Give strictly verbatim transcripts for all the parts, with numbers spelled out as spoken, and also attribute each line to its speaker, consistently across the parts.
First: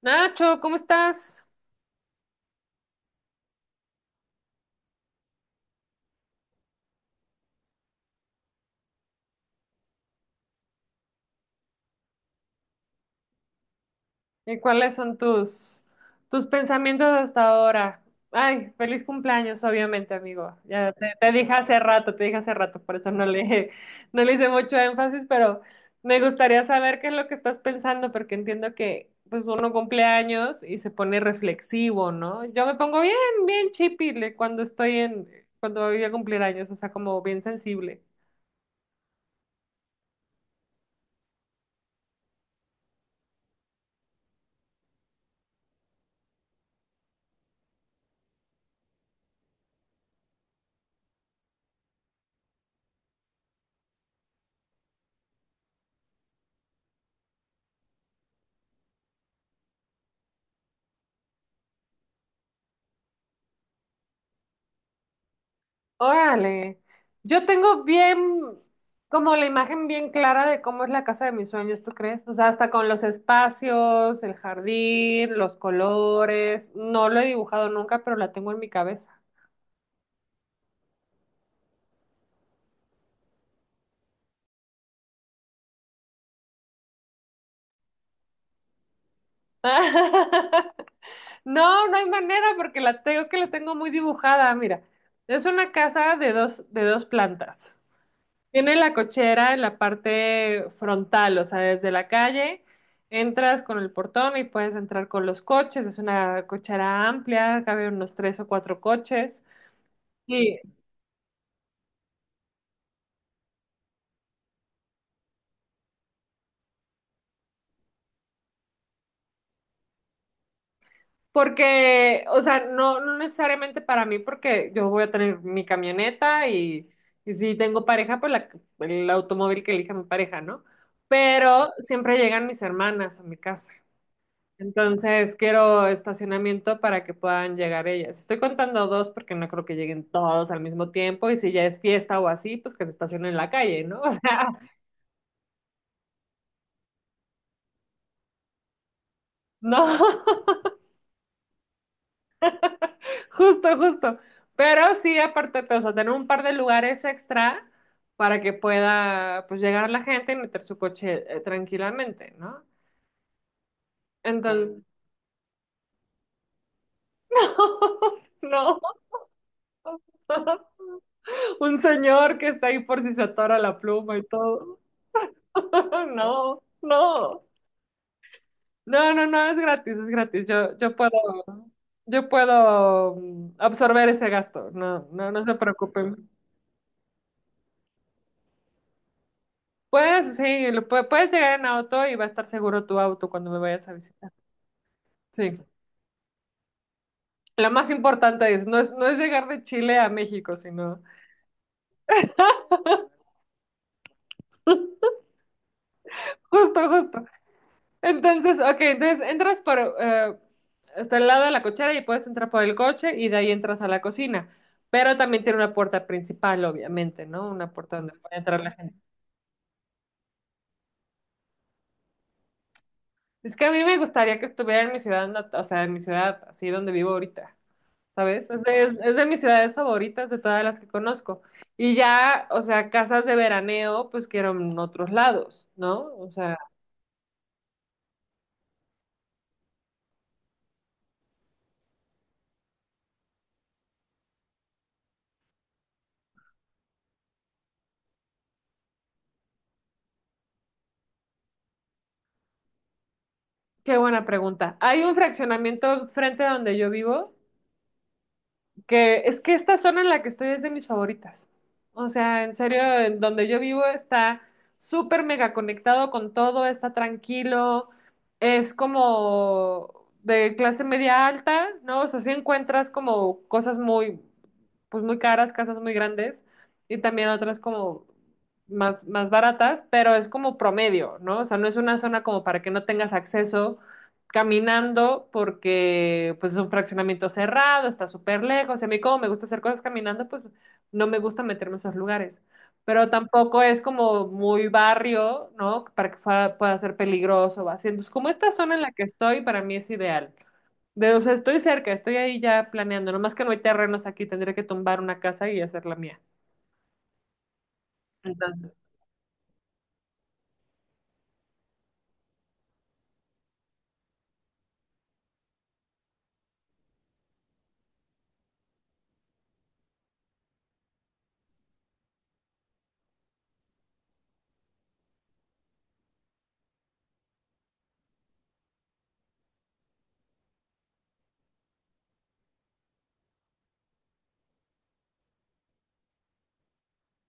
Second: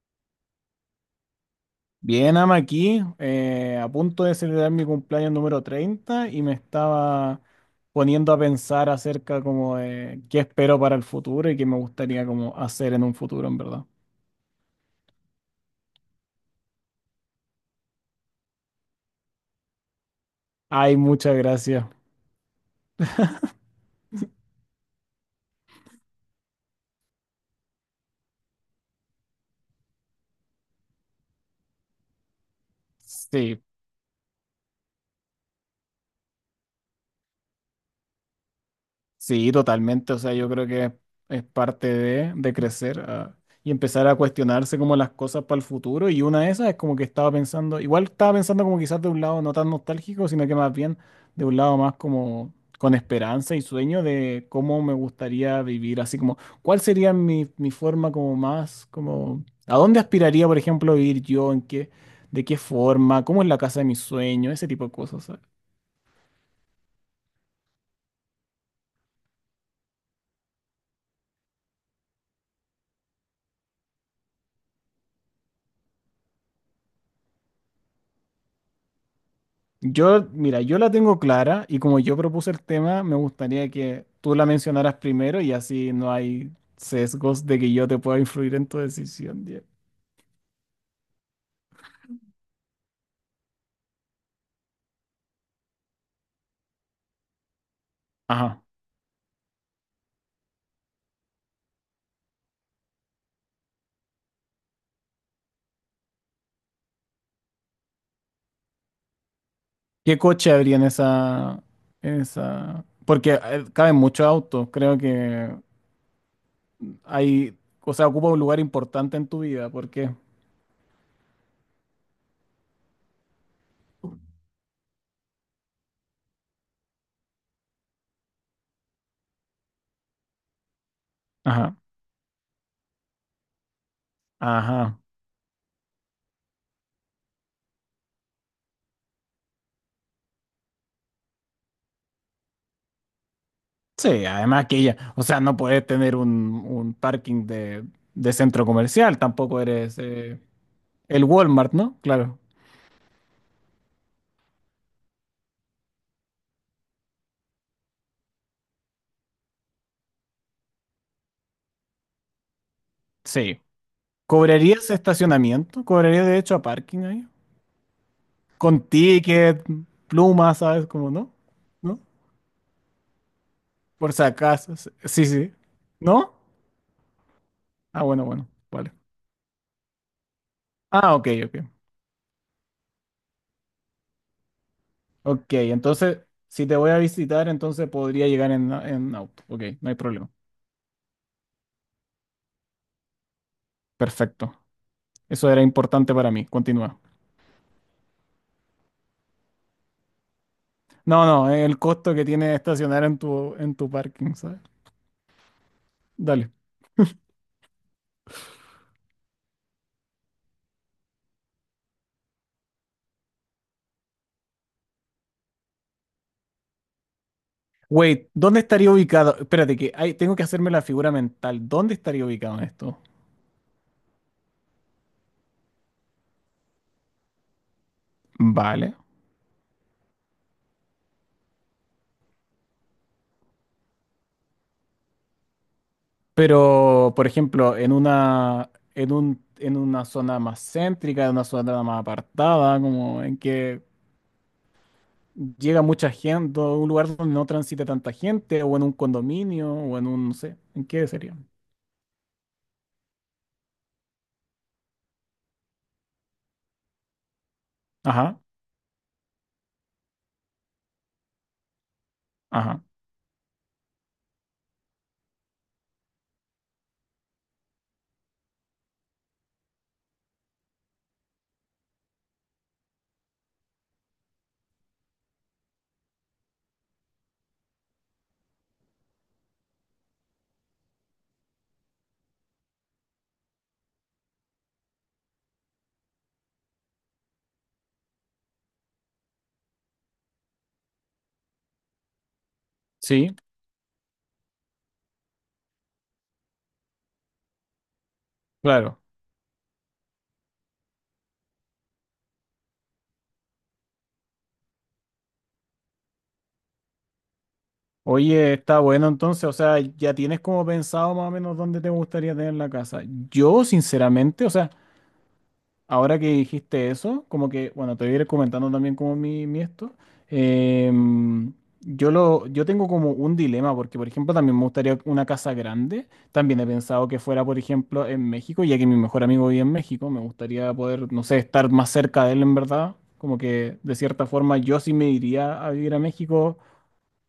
Speaker 1: Nacho, ¿cómo estás?
Speaker 2: Bien, ama aquí, eh, a punto de celebrar mi cumpleaños número treinta y me estaba poniendo a pensar acerca como de qué espero para el futuro y qué me gustaría como hacer en un futuro, en verdad.
Speaker 1: ¿Y cuáles son tus, tus pensamientos hasta ahora? Ay, feliz cumpleaños, obviamente, amigo. Ya
Speaker 2: Ay,
Speaker 1: te, te
Speaker 2: muchas
Speaker 1: dije hace
Speaker 2: gracias.
Speaker 1: rato, te dije hace rato, por eso no le, no le hice mucho énfasis, pero me gustaría saber qué es lo que estás pensando, porque entiendo que pues uno cumple años y se pone reflexivo, ¿no? Yo me pongo bien,
Speaker 2: Sí,
Speaker 1: bien chipile cuando estoy en, cuando voy a cumplir años, o sea, como bien sensible.
Speaker 2: sí, totalmente. O sea, yo creo que es parte de, de crecer ah, y empezar a cuestionarse como las cosas para el futuro. Y una de esas es como que estaba pensando, igual estaba pensando como quizás de un lado no tan nostálgico, sino que más bien de un lado más como con esperanza y sueño de cómo me gustaría vivir, así como cuál sería mi, mi forma como más, como a dónde aspiraría, por ejemplo, vivir yo, en qué, de qué forma, cómo es la casa de mis sueños, ese tipo de cosas.
Speaker 1: Órale, yo tengo bien, como la imagen bien clara de cómo es la casa de mis sueños, ¿tú crees? O sea, hasta con los espacios, el jardín, los colores. No lo he dibujado nunca, pero la tengo en mi cabeza.
Speaker 2: Yo, mira, yo la tengo clara y como yo propuse el tema, me gustaría que tú la mencionaras primero y así no hay sesgos de que yo te pueda influir en tu decisión. Diego.
Speaker 1: No, no hay manera porque la tengo que la tengo muy dibujada. Mira, es una casa de dos, de dos plantas.
Speaker 2: Ajá.
Speaker 1: Tiene la cochera en la parte frontal, o sea, desde la calle entras con el portón y puedes entrar con los coches. Es una cochera amplia, cabe unos tres o cuatro coches.
Speaker 2: ¿Qué coche
Speaker 1: Y
Speaker 2: habría en esa, en esa? Porque eh, caben muchos autos. Creo que hay, o sea, ocupa un lugar importante en tu vida. ¿Por qué?
Speaker 1: porque, o sea, no, no necesariamente para mí, porque yo voy a tener mi camioneta y, y si tengo pareja, pues la- el automóvil que elija mi pareja, ¿no? Pero
Speaker 2: Ajá.
Speaker 1: siempre llegan mis hermanas a mi casa.
Speaker 2: Ajá.
Speaker 1: Entonces quiero estacionamiento para que puedan llegar ellas. Estoy contando dos porque no creo que lleguen todos al mismo tiempo y si ya es fiesta o así, pues que se estacionen en la calle, ¿no? O
Speaker 2: Sí,
Speaker 1: sea,
Speaker 2: además que ella, o sea, no puedes tener un, un parking de, de centro comercial, tampoco
Speaker 1: no,
Speaker 2: eres eh, el Walmart, ¿no? Claro.
Speaker 1: justo, justo. Pero sí, aparte, o sea, tener un par de lugares extra para que pueda, pues, llegar la gente y meter su coche eh, tranquilamente, ¿no?
Speaker 2: Sí.
Speaker 1: Entonces,
Speaker 2: ¿Cobrarías estacionamiento? ¿Cobrarías derecho a parking ahí?
Speaker 1: no,
Speaker 2: Con ticket, plumas, ¿sabes? Como, ¿no?
Speaker 1: un
Speaker 2: ¿No?
Speaker 1: señor que está ahí por si se atora la
Speaker 2: Por
Speaker 1: pluma y
Speaker 2: si acaso.
Speaker 1: todo.
Speaker 2: s- Sí, sí. ¿No?
Speaker 1: No, no.
Speaker 2: Ah, bueno, bueno. Vale.
Speaker 1: No, no, no, es gratis, es gratis. Yo, yo puedo,
Speaker 2: Ah, ok, ok.
Speaker 1: yo puedo mm, absorber ese gasto. No, no, no
Speaker 2: Ok,
Speaker 1: se
Speaker 2: entonces,
Speaker 1: preocupen.
Speaker 2: si te voy a visitar, entonces podría llegar en, en auto. Ok, no hay problema.
Speaker 1: Puedes, sí, lo pue- puedes llegar en auto y va a estar seguro tu auto cuando me vayas a visitar.
Speaker 2: Perfecto. Eso
Speaker 1: Sí.
Speaker 2: era importante para mí. Continúa.
Speaker 1: Lo más importante es, no es, no es llegar de Chile a México, sino
Speaker 2: No, no, el costo que tiene estacionar en tu, en tu parking, ¿sabes? Dale.
Speaker 1: justo, justo. Entonces, ok, entonces entras por eh, hasta el lado de la cochera y puedes entrar por el coche y de ahí entras a la cocina. Pero también tiene una puerta principal, obviamente, ¿no? Una puerta donde
Speaker 2: Wait,
Speaker 1: puede entrar
Speaker 2: ¿dónde
Speaker 1: la
Speaker 2: estaría
Speaker 1: gente.
Speaker 2: ubicado? Espérate, que hay- tengo que hacerme la figura mental. ¿Dónde estaría ubicado en esto?
Speaker 1: Es que a mí me gustaría que estuviera en mi ciudad, nat- o sea, en mi ciudad, así donde vivo ahorita, ¿sabes? Es de, es,
Speaker 2: Vale.
Speaker 1: es de mis ciudades favoritas de todas las que conozco. Y ya, o sea, casas de veraneo, pues quiero en otros lados, ¿no? O sea,
Speaker 2: Pero, por ejemplo, en una, en un, en una zona más céntrica, en una zona más apartada, como en que llega mucha gente, o un lugar donde no transite tanta gente, o en un condominio, o en un, no sé, ¿en qué sería?
Speaker 1: qué buena pregunta. Hay un fraccionamiento frente a donde yo vivo,
Speaker 2: Ajá,
Speaker 1: que es que esta zona en la que estoy es de mis favoritas. O sea, en serio,
Speaker 2: ajá.
Speaker 1: en donde yo vivo está súper mega conectado con todo, está tranquilo, es como de clase media alta, ¿no? O sea, sí encuentras como cosas muy, pues muy caras, casas muy grandes y también otras como más, más baratas, pero es como promedio, ¿no? O sea, no es una zona como para que no tengas acceso caminando porque pues es un fraccionamiento cerrado, está súper lejos. Y a mí como me gusta hacer cosas caminando, pues no me gusta meterme en esos lugares. Pero
Speaker 2: Sí,
Speaker 1: tampoco es como muy barrio, ¿no? Para que fa- pueda ser peligroso o así. Entonces, como esta zona en la
Speaker 2: claro.
Speaker 1: que estoy, para mí es ideal. De, o sea, estoy cerca, estoy ahí ya planeando. Nomás que no hay terrenos aquí, tendría que tumbar una casa y hacer la mía.
Speaker 2: Oye,
Speaker 1: Entonces,
Speaker 2: está bueno entonces, o sea, ya tienes como pensado más o menos dónde te gustaría tener la casa. Yo, sinceramente, o sea, ahora que dijiste eso, como que, bueno, te voy a ir comentando también como mi, mi esto. Em, yo lo, yo tengo como un dilema, porque por ejemplo también me gustaría una casa grande. También he pensado que fuera, por ejemplo, en México, ya que mi mejor amigo vive en México, me gustaría poder, no sé, estar más cerca de él en verdad. Como que de cierta forma yo sí me iría a vivir a México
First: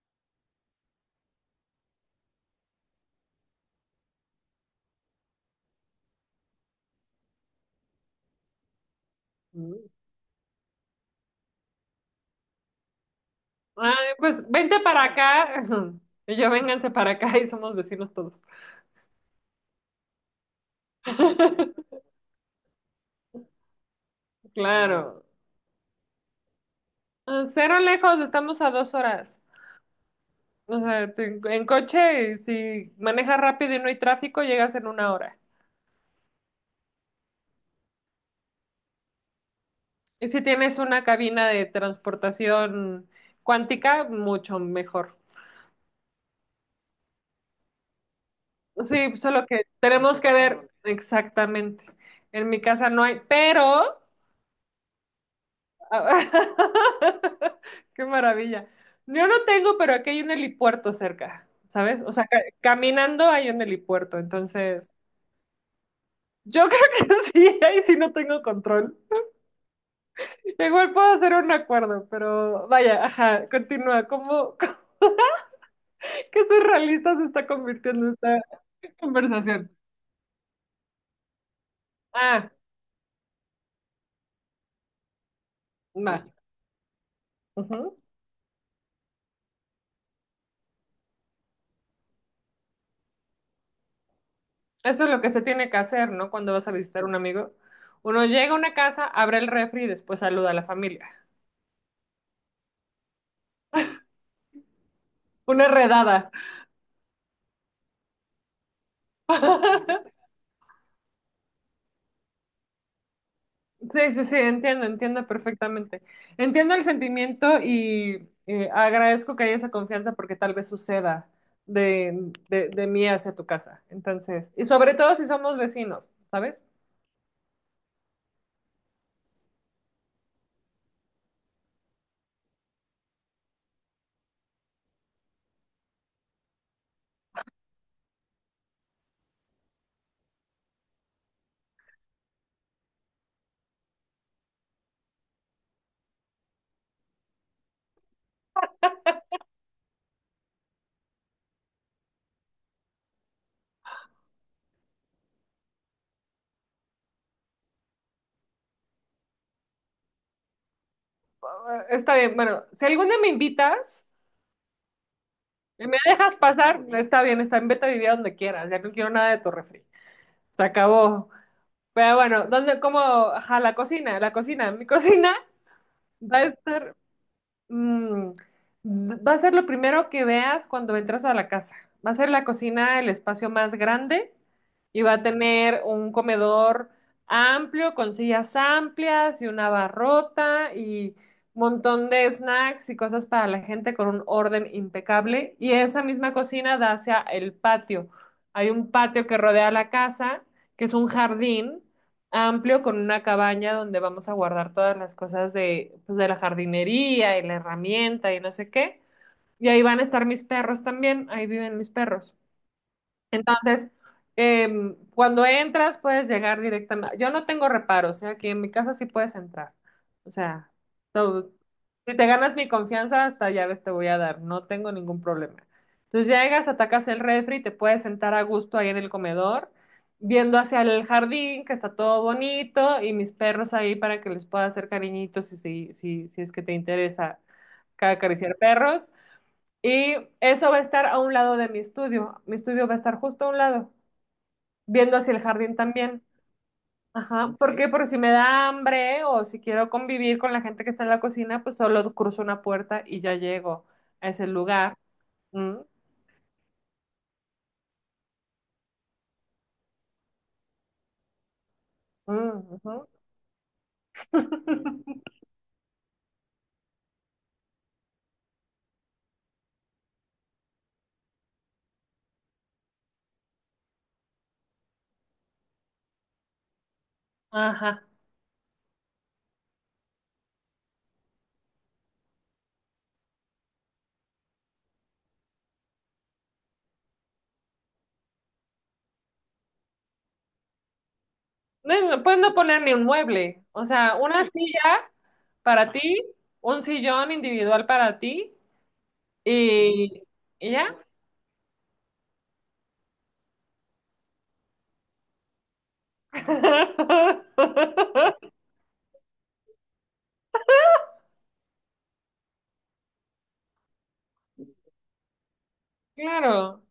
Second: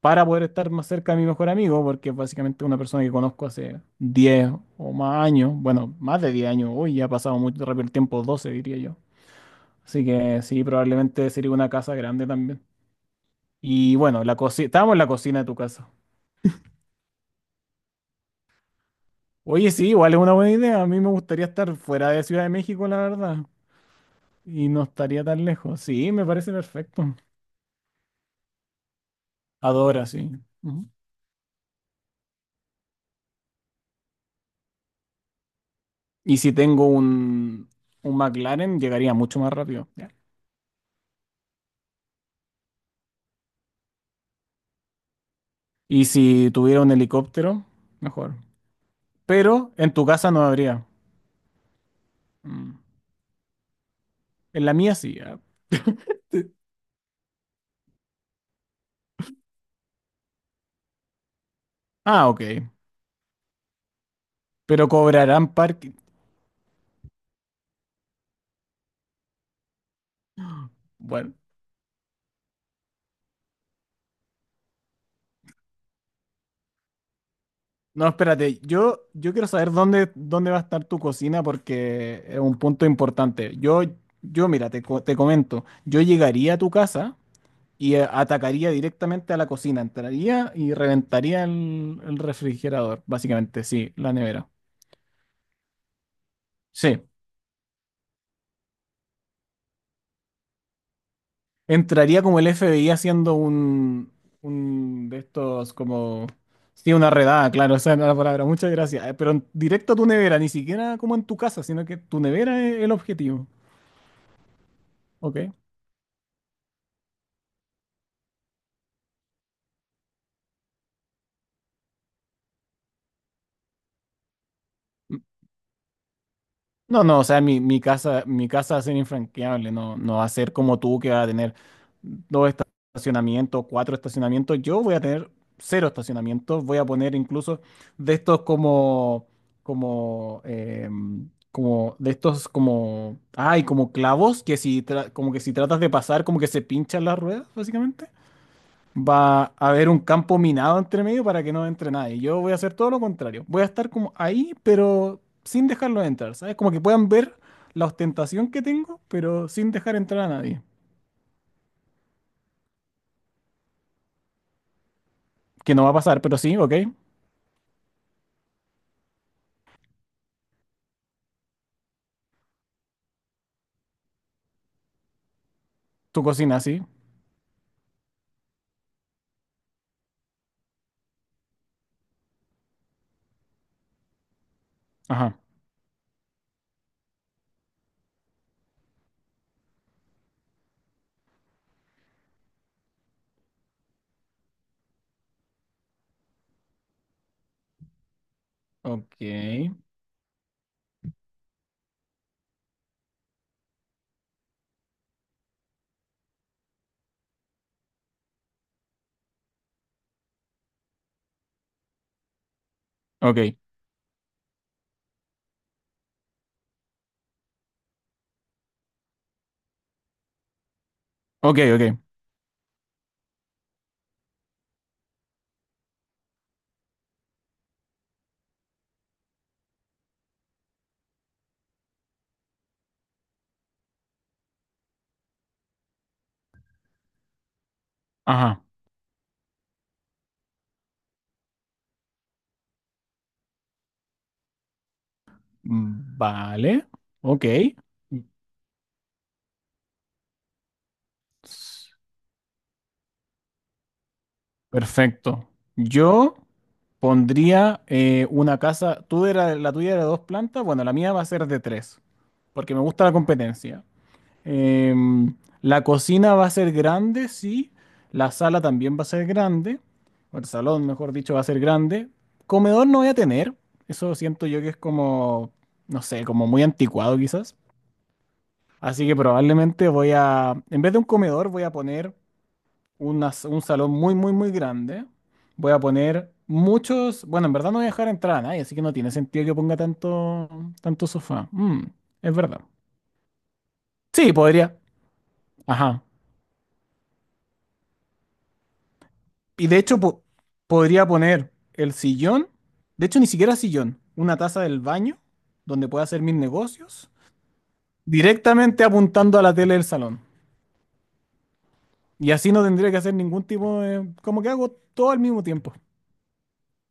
Speaker 2: para poder estar más cerca de mi mejor amigo, porque es básicamente una persona que conozco hace diez o más años, bueno, más de diez años, hoy ya ha pasado muy rápido el tiempo, doce diría yo.
Speaker 1: mm,
Speaker 2: Así que sí, probablemente sería una casa grande también.
Speaker 1: ay,
Speaker 2: Y bueno, la
Speaker 1: pues
Speaker 2: cocina,
Speaker 1: vente
Speaker 2: estábamos en
Speaker 1: para
Speaker 2: la cocina de tu
Speaker 1: acá.
Speaker 2: casa.
Speaker 1: Y yo, vénganse para acá y somos vecinos todos.
Speaker 2: Oye, sí, igual es una buena idea. A mí me gustaría estar fuera de Ciudad de México, la verdad. Y no
Speaker 1: Claro.
Speaker 2: estaría tan lejos. Sí, me parece perfecto.
Speaker 1: Ah, cero lejos, estamos a dos horas.
Speaker 2: Adora, sí.
Speaker 1: O
Speaker 2: Ujú.
Speaker 1: sea, te- en coche, si manejas rápido y no hay tráfico, llegas en una hora.
Speaker 2: Y si tengo un, un McLaren, llegaría mucho más rápido.
Speaker 1: Y si tienes una cabina de transportación cuántica, mucho mejor.
Speaker 2: Y si tuviera un helicóptero, mejor.
Speaker 1: Sí, solo que
Speaker 2: Pero en tu
Speaker 1: tenemos
Speaker 2: casa
Speaker 1: que
Speaker 2: no
Speaker 1: ver
Speaker 2: habría.
Speaker 1: exactamente. En mi
Speaker 2: Mm.
Speaker 1: casa no hay, pero...
Speaker 2: En la mía sí. Ah,
Speaker 1: Qué maravilla. Yo no tengo, pero aquí hay un helipuerto cerca, ¿sabes? O sea,
Speaker 2: ah,
Speaker 1: ca-
Speaker 2: ok.
Speaker 1: caminando hay un helipuerto,
Speaker 2: Pero
Speaker 1: entonces...
Speaker 2: cobrarán parking.
Speaker 1: Yo creo que sí, ahí sí no tengo control. Igual puedo hacer
Speaker 2: Bueno,
Speaker 1: un acuerdo, pero vaya, ajá, continúa. ¿Cómo, ¿qué surrealista se está
Speaker 2: no,
Speaker 1: convirtiendo esta
Speaker 2: espérate. Yo, yo quiero
Speaker 1: conversación?
Speaker 2: saber dónde, dónde va a estar tu cocina porque es
Speaker 1: Ah,
Speaker 2: un punto importante. Yo, yo mira, te, co- te comento. Yo
Speaker 1: va.
Speaker 2: llegaría a tu casa y
Speaker 1: Ujú.
Speaker 2: eh, atacaría directamente a la cocina. Entraría y reventaría el, el refrigerador, básicamente, sí, la nevera.
Speaker 1: Eso es lo que se tiene que hacer, ¿no? Cuando vas a
Speaker 2: Sí.
Speaker 1: visitar a un amigo. Uno llega a una casa, abre el refri y después saluda a la familia.
Speaker 2: Entraría como el F B I haciendo un, un de
Speaker 1: Una
Speaker 2: estos como...
Speaker 1: redada.
Speaker 2: Sí, una redada, claro, esa era la palabra. Muchas gracias. Eh, Pero en- directo a tu nevera, ni siquiera como en tu casa, sino que tu nevera es el objetivo.
Speaker 1: Sí, sí, sí, entiendo, entiendo
Speaker 2: Ok.
Speaker 1: perfectamente. Entiendo el sentimiento y eh, agradezco que haya esa confianza porque tal vez suceda de, de, de mí hacia tu casa. Entonces, y sobre todo si somos vecinos, ¿sabes?
Speaker 2: No, no, o sea, mi, mi casa, mi casa va a ser infranqueable, no, no va a ser como tú que va a tener dos estacionamientos, cuatro estacionamientos. Yo voy a tener cero estacionamientos, voy a poner incluso de estos como, como, em, como, de estos como, ay, como clavos que si, tra- como que si tratas de pasar, como que se pinchan las ruedas, básicamente. Va a haber un campo minado entre medio para que no entre nadie. Yo voy a hacer todo lo contrario. Voy a estar como ahí, pero sin dejarlos entrar, ¿sabes? Como que puedan ver la ostentación que tengo, pero sin dejar entrar a nadie.
Speaker 1: Eh, Está bien, bueno, si algún día me invitas
Speaker 2: Que no
Speaker 1: y
Speaker 2: va a
Speaker 1: me
Speaker 2: pasar,
Speaker 1: dejas
Speaker 2: pero sí, ok.
Speaker 1: pasar, está bien, está bien, vete a vivir a donde quieras, ya no quiero nada de tu refri. Se acabó. Pero bueno, ¿dónde, cómo? Ajá, la cocina, la cocina, mi cocina
Speaker 2: Tu
Speaker 1: va a
Speaker 2: cocina, sí.
Speaker 1: estar Mm, va a ser lo primero que veas cuando entras a la casa. Va a ser la cocina el espacio más grande y va a
Speaker 2: Ajá.
Speaker 1: tener un comedor amplio con sillas amplias y una barrota y un montón de snacks y cosas para la gente con un orden impecable. Y esa misma cocina da hacia el patio. Hay un
Speaker 2: Ok.
Speaker 1: patio que rodea la casa, que es un jardín amplio con una cabaña donde vamos a guardar todas las cosas de, pues, de la jardinería y la herramienta y no sé qué. Y ahí van a estar mis perros también, ahí viven mis perros.
Speaker 2: Ok.
Speaker 1: Entonces, em, cuando entras puedes llegar directamente. Yo no tengo reparos, ¿eh? Aquí en mi casa sí puedes entrar. O sea, todo,
Speaker 2: Ok, ok.
Speaker 1: si te ganas mi confianza, hasta llaves te voy a dar, no tengo ningún problema. Entonces llegas, atacas el refri, te puedes sentar a gusto ahí en el comedor, viendo hacia el jardín, que está todo bonito, y mis perros ahí para que les pueda hacer cariñitos, si, si, si, si es que te interesa ca- acariciar
Speaker 2: Ajá.
Speaker 1: perros. Y eso va a estar a un lado de mi estudio, mi estudio va a estar justo a un lado, viendo hacia el jardín
Speaker 2: Mm,
Speaker 1: también.
Speaker 2: vale. Ok.
Speaker 1: Ajá, porque por si me da hambre o si quiero convivir con la gente que está en la cocina, pues solo cruzo una puerta y ya llego a ese lugar.
Speaker 2: Perfecto.
Speaker 1: Mm,
Speaker 2: Yo pondría eh, una casa. Tú era, la tuya era de dos plantas. Bueno, la mía va a ser de tres,
Speaker 1: mm,
Speaker 2: porque me gusta
Speaker 1: ujú.
Speaker 2: la competencia. Em, la cocina va a ser grande, sí. La sala también va a ser grande. O el salón, mejor dicho, va a ser grande. Comedor no voy a tener. Eso siento yo que es como, no sé, como muy anticuado quizás.
Speaker 1: Ajá.
Speaker 2: Así que probablemente voy a, en vez de un comedor, voy a poner una s- un salón muy, muy, muy grande. Voy a poner muchos. Bueno, en verdad no voy a dejar entrar a nadie, así que no tiene sentido que ponga tanto, tanto sofá. Mm,
Speaker 1: No,
Speaker 2: es
Speaker 1: puedes no
Speaker 2: verdad.
Speaker 1: poner ni un mueble, o sea,
Speaker 2: Sí,
Speaker 1: una
Speaker 2: podría.
Speaker 1: silla para
Speaker 2: Ajá.
Speaker 1: ti, un sillón individual para ti
Speaker 2: Y de hecho, po-
Speaker 1: y, y ya.
Speaker 2: podría poner el sillón. De hecho, ni siquiera sillón. Una taza del baño donde pueda hacer mis negocios. Directamente apuntando a la tele del salón. Y así no tendría que hacer ningún tipo de... Como que hago todo al mismo tiempo.
Speaker 1: Claro,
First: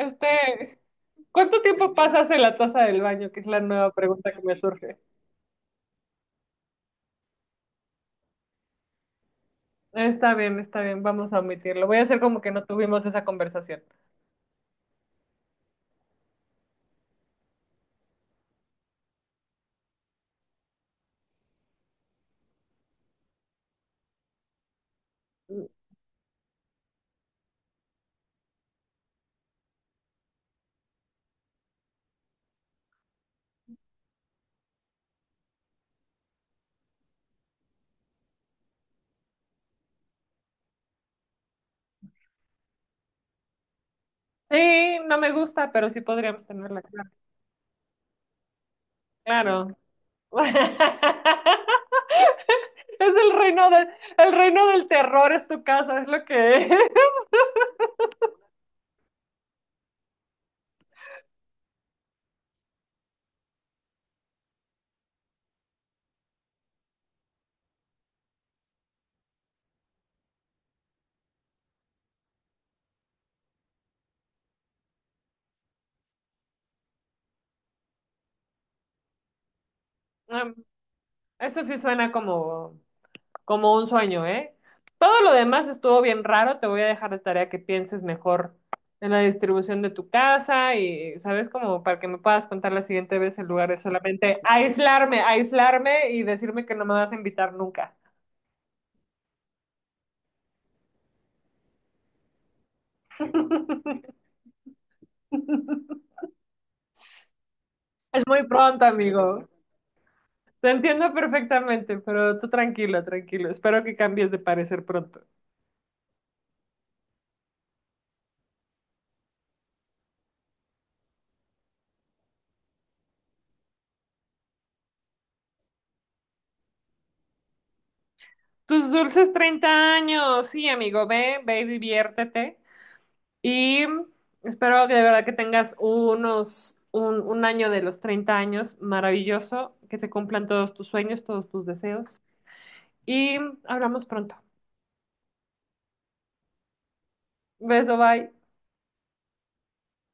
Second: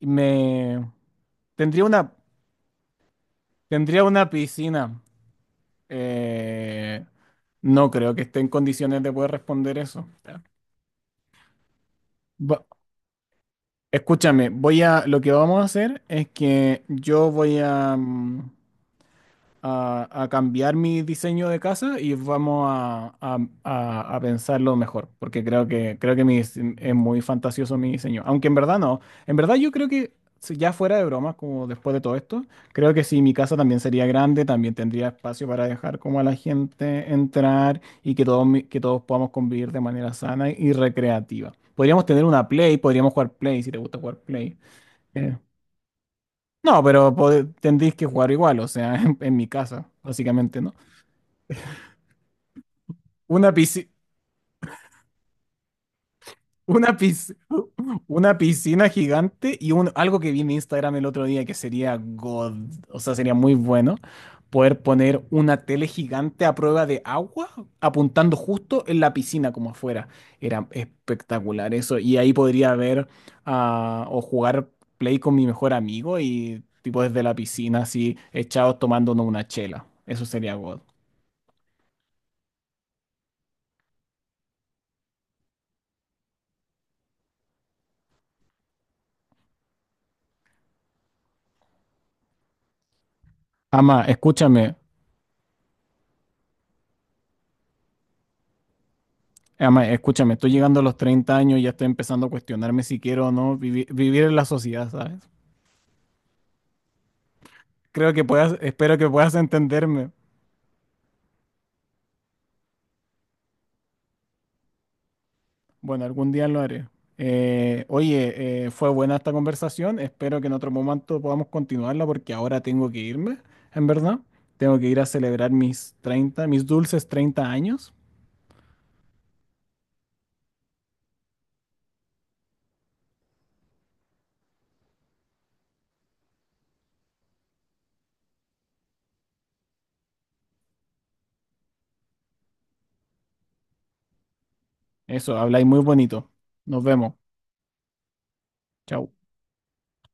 Speaker 2: Y me...
Speaker 1: ¿cuánto
Speaker 2: Tendría
Speaker 1: tiempo
Speaker 2: una,
Speaker 1: pasas en la taza del baño? Que es la nueva
Speaker 2: tendría una
Speaker 1: pregunta que me surge.
Speaker 2: piscina. Eh, no creo que esté en condiciones de poder responder eso.
Speaker 1: Está bien, está bien, vamos a omitirlo. Voy a hacer como que no
Speaker 2: Va-
Speaker 1: tuvimos esa conversación.
Speaker 2: Escúchame, voy a, lo que vamos a hacer es que yo voy a, mm, a, a cambiar mi diseño de casa y vamos a, a- a- a pensarlo mejor, porque
Speaker 1: Mm,
Speaker 2: creo que, creo que mi dise- es muy fantasioso mi diseño, aunque en verdad no, en verdad yo creo que si ya fuera de bromas, como después de todo esto, creo que si mi casa también sería grande, también tendría espacio para dejar como a la gente entrar y que todos, mi- que todos podamos convivir de manera sana y recreativa. Podríamos tener una Play, podríamos jugar Play, si te gusta jugar Play.
Speaker 1: sí, no me
Speaker 2: Eh,
Speaker 1: gusta, pero sí podríamos
Speaker 2: no,
Speaker 1: tenerla,
Speaker 2: pero
Speaker 1: claro.
Speaker 2: pode- tendréis que jugar igual, o sea, en, en mi
Speaker 1: Claro.
Speaker 2: casa, básicamente, ¿no?
Speaker 1: Es el
Speaker 2: Una
Speaker 1: reino de,
Speaker 2: piscina,
Speaker 1: el reino del terror, es tu casa, es lo que es.
Speaker 2: una piscina, una piscina gigante y un, algo que vi en Instagram el otro día que sería God, o sea, sería muy bueno poder poner una tele gigante a prueba de agua apuntando justo en la piscina como afuera. Era espectacular eso y ahí podría ver ah, o jugar play con mi mejor amigo y tipo desde la piscina así echados tomándonos una chela. Eso
Speaker 1: Em,
Speaker 2: sería God.
Speaker 1: Eso sí suena como como un sueño, ¿eh? Todo lo demás estuvo bien raro, te voy a dejar de tarea que pienses mejor en la distribución de tu casa y, ¿sabes? Como para que me puedas contar la siguiente vez en lugar de
Speaker 2: Ama,
Speaker 1: solamente
Speaker 2: escúchame.
Speaker 1: aislarme, aislarme y decirme que no me vas a invitar nunca.
Speaker 2: Ama, escúchame, estoy llegando a los treinta años y ya estoy empezando a cuestionarme si quiero o no vivi- vivir en la sociedad, ¿sabes? Creo
Speaker 1: Es
Speaker 2: que
Speaker 1: muy
Speaker 2: puedas,
Speaker 1: pronto,
Speaker 2: espero que puedas
Speaker 1: amigo.
Speaker 2: entenderme.
Speaker 1: Te entiendo perfectamente, pero tú tranquilo, tranquilo. Espero que cambies de parecer pronto.
Speaker 2: Bueno, algún día lo haré. Eh, oye, eh, fue buena esta conversación. Espero que en otro momento podamos continuarla porque ahora tengo que irme, en verdad. Tengo que ir a celebrar mis treinta, mis dulces treinta años.
Speaker 1: Tus dulces treinta años. Sí, amigo, ve, ve y diviértete. Y espero que de verdad que tengas unos, un, un año de los treinta años maravilloso, que se cumplan todos tus sueños, todos tus deseos. Y hablamos pronto.
Speaker 2: Eso, habláis muy bonito. Nos vemos.
Speaker 1: Beso, bye.
Speaker 2: Chao.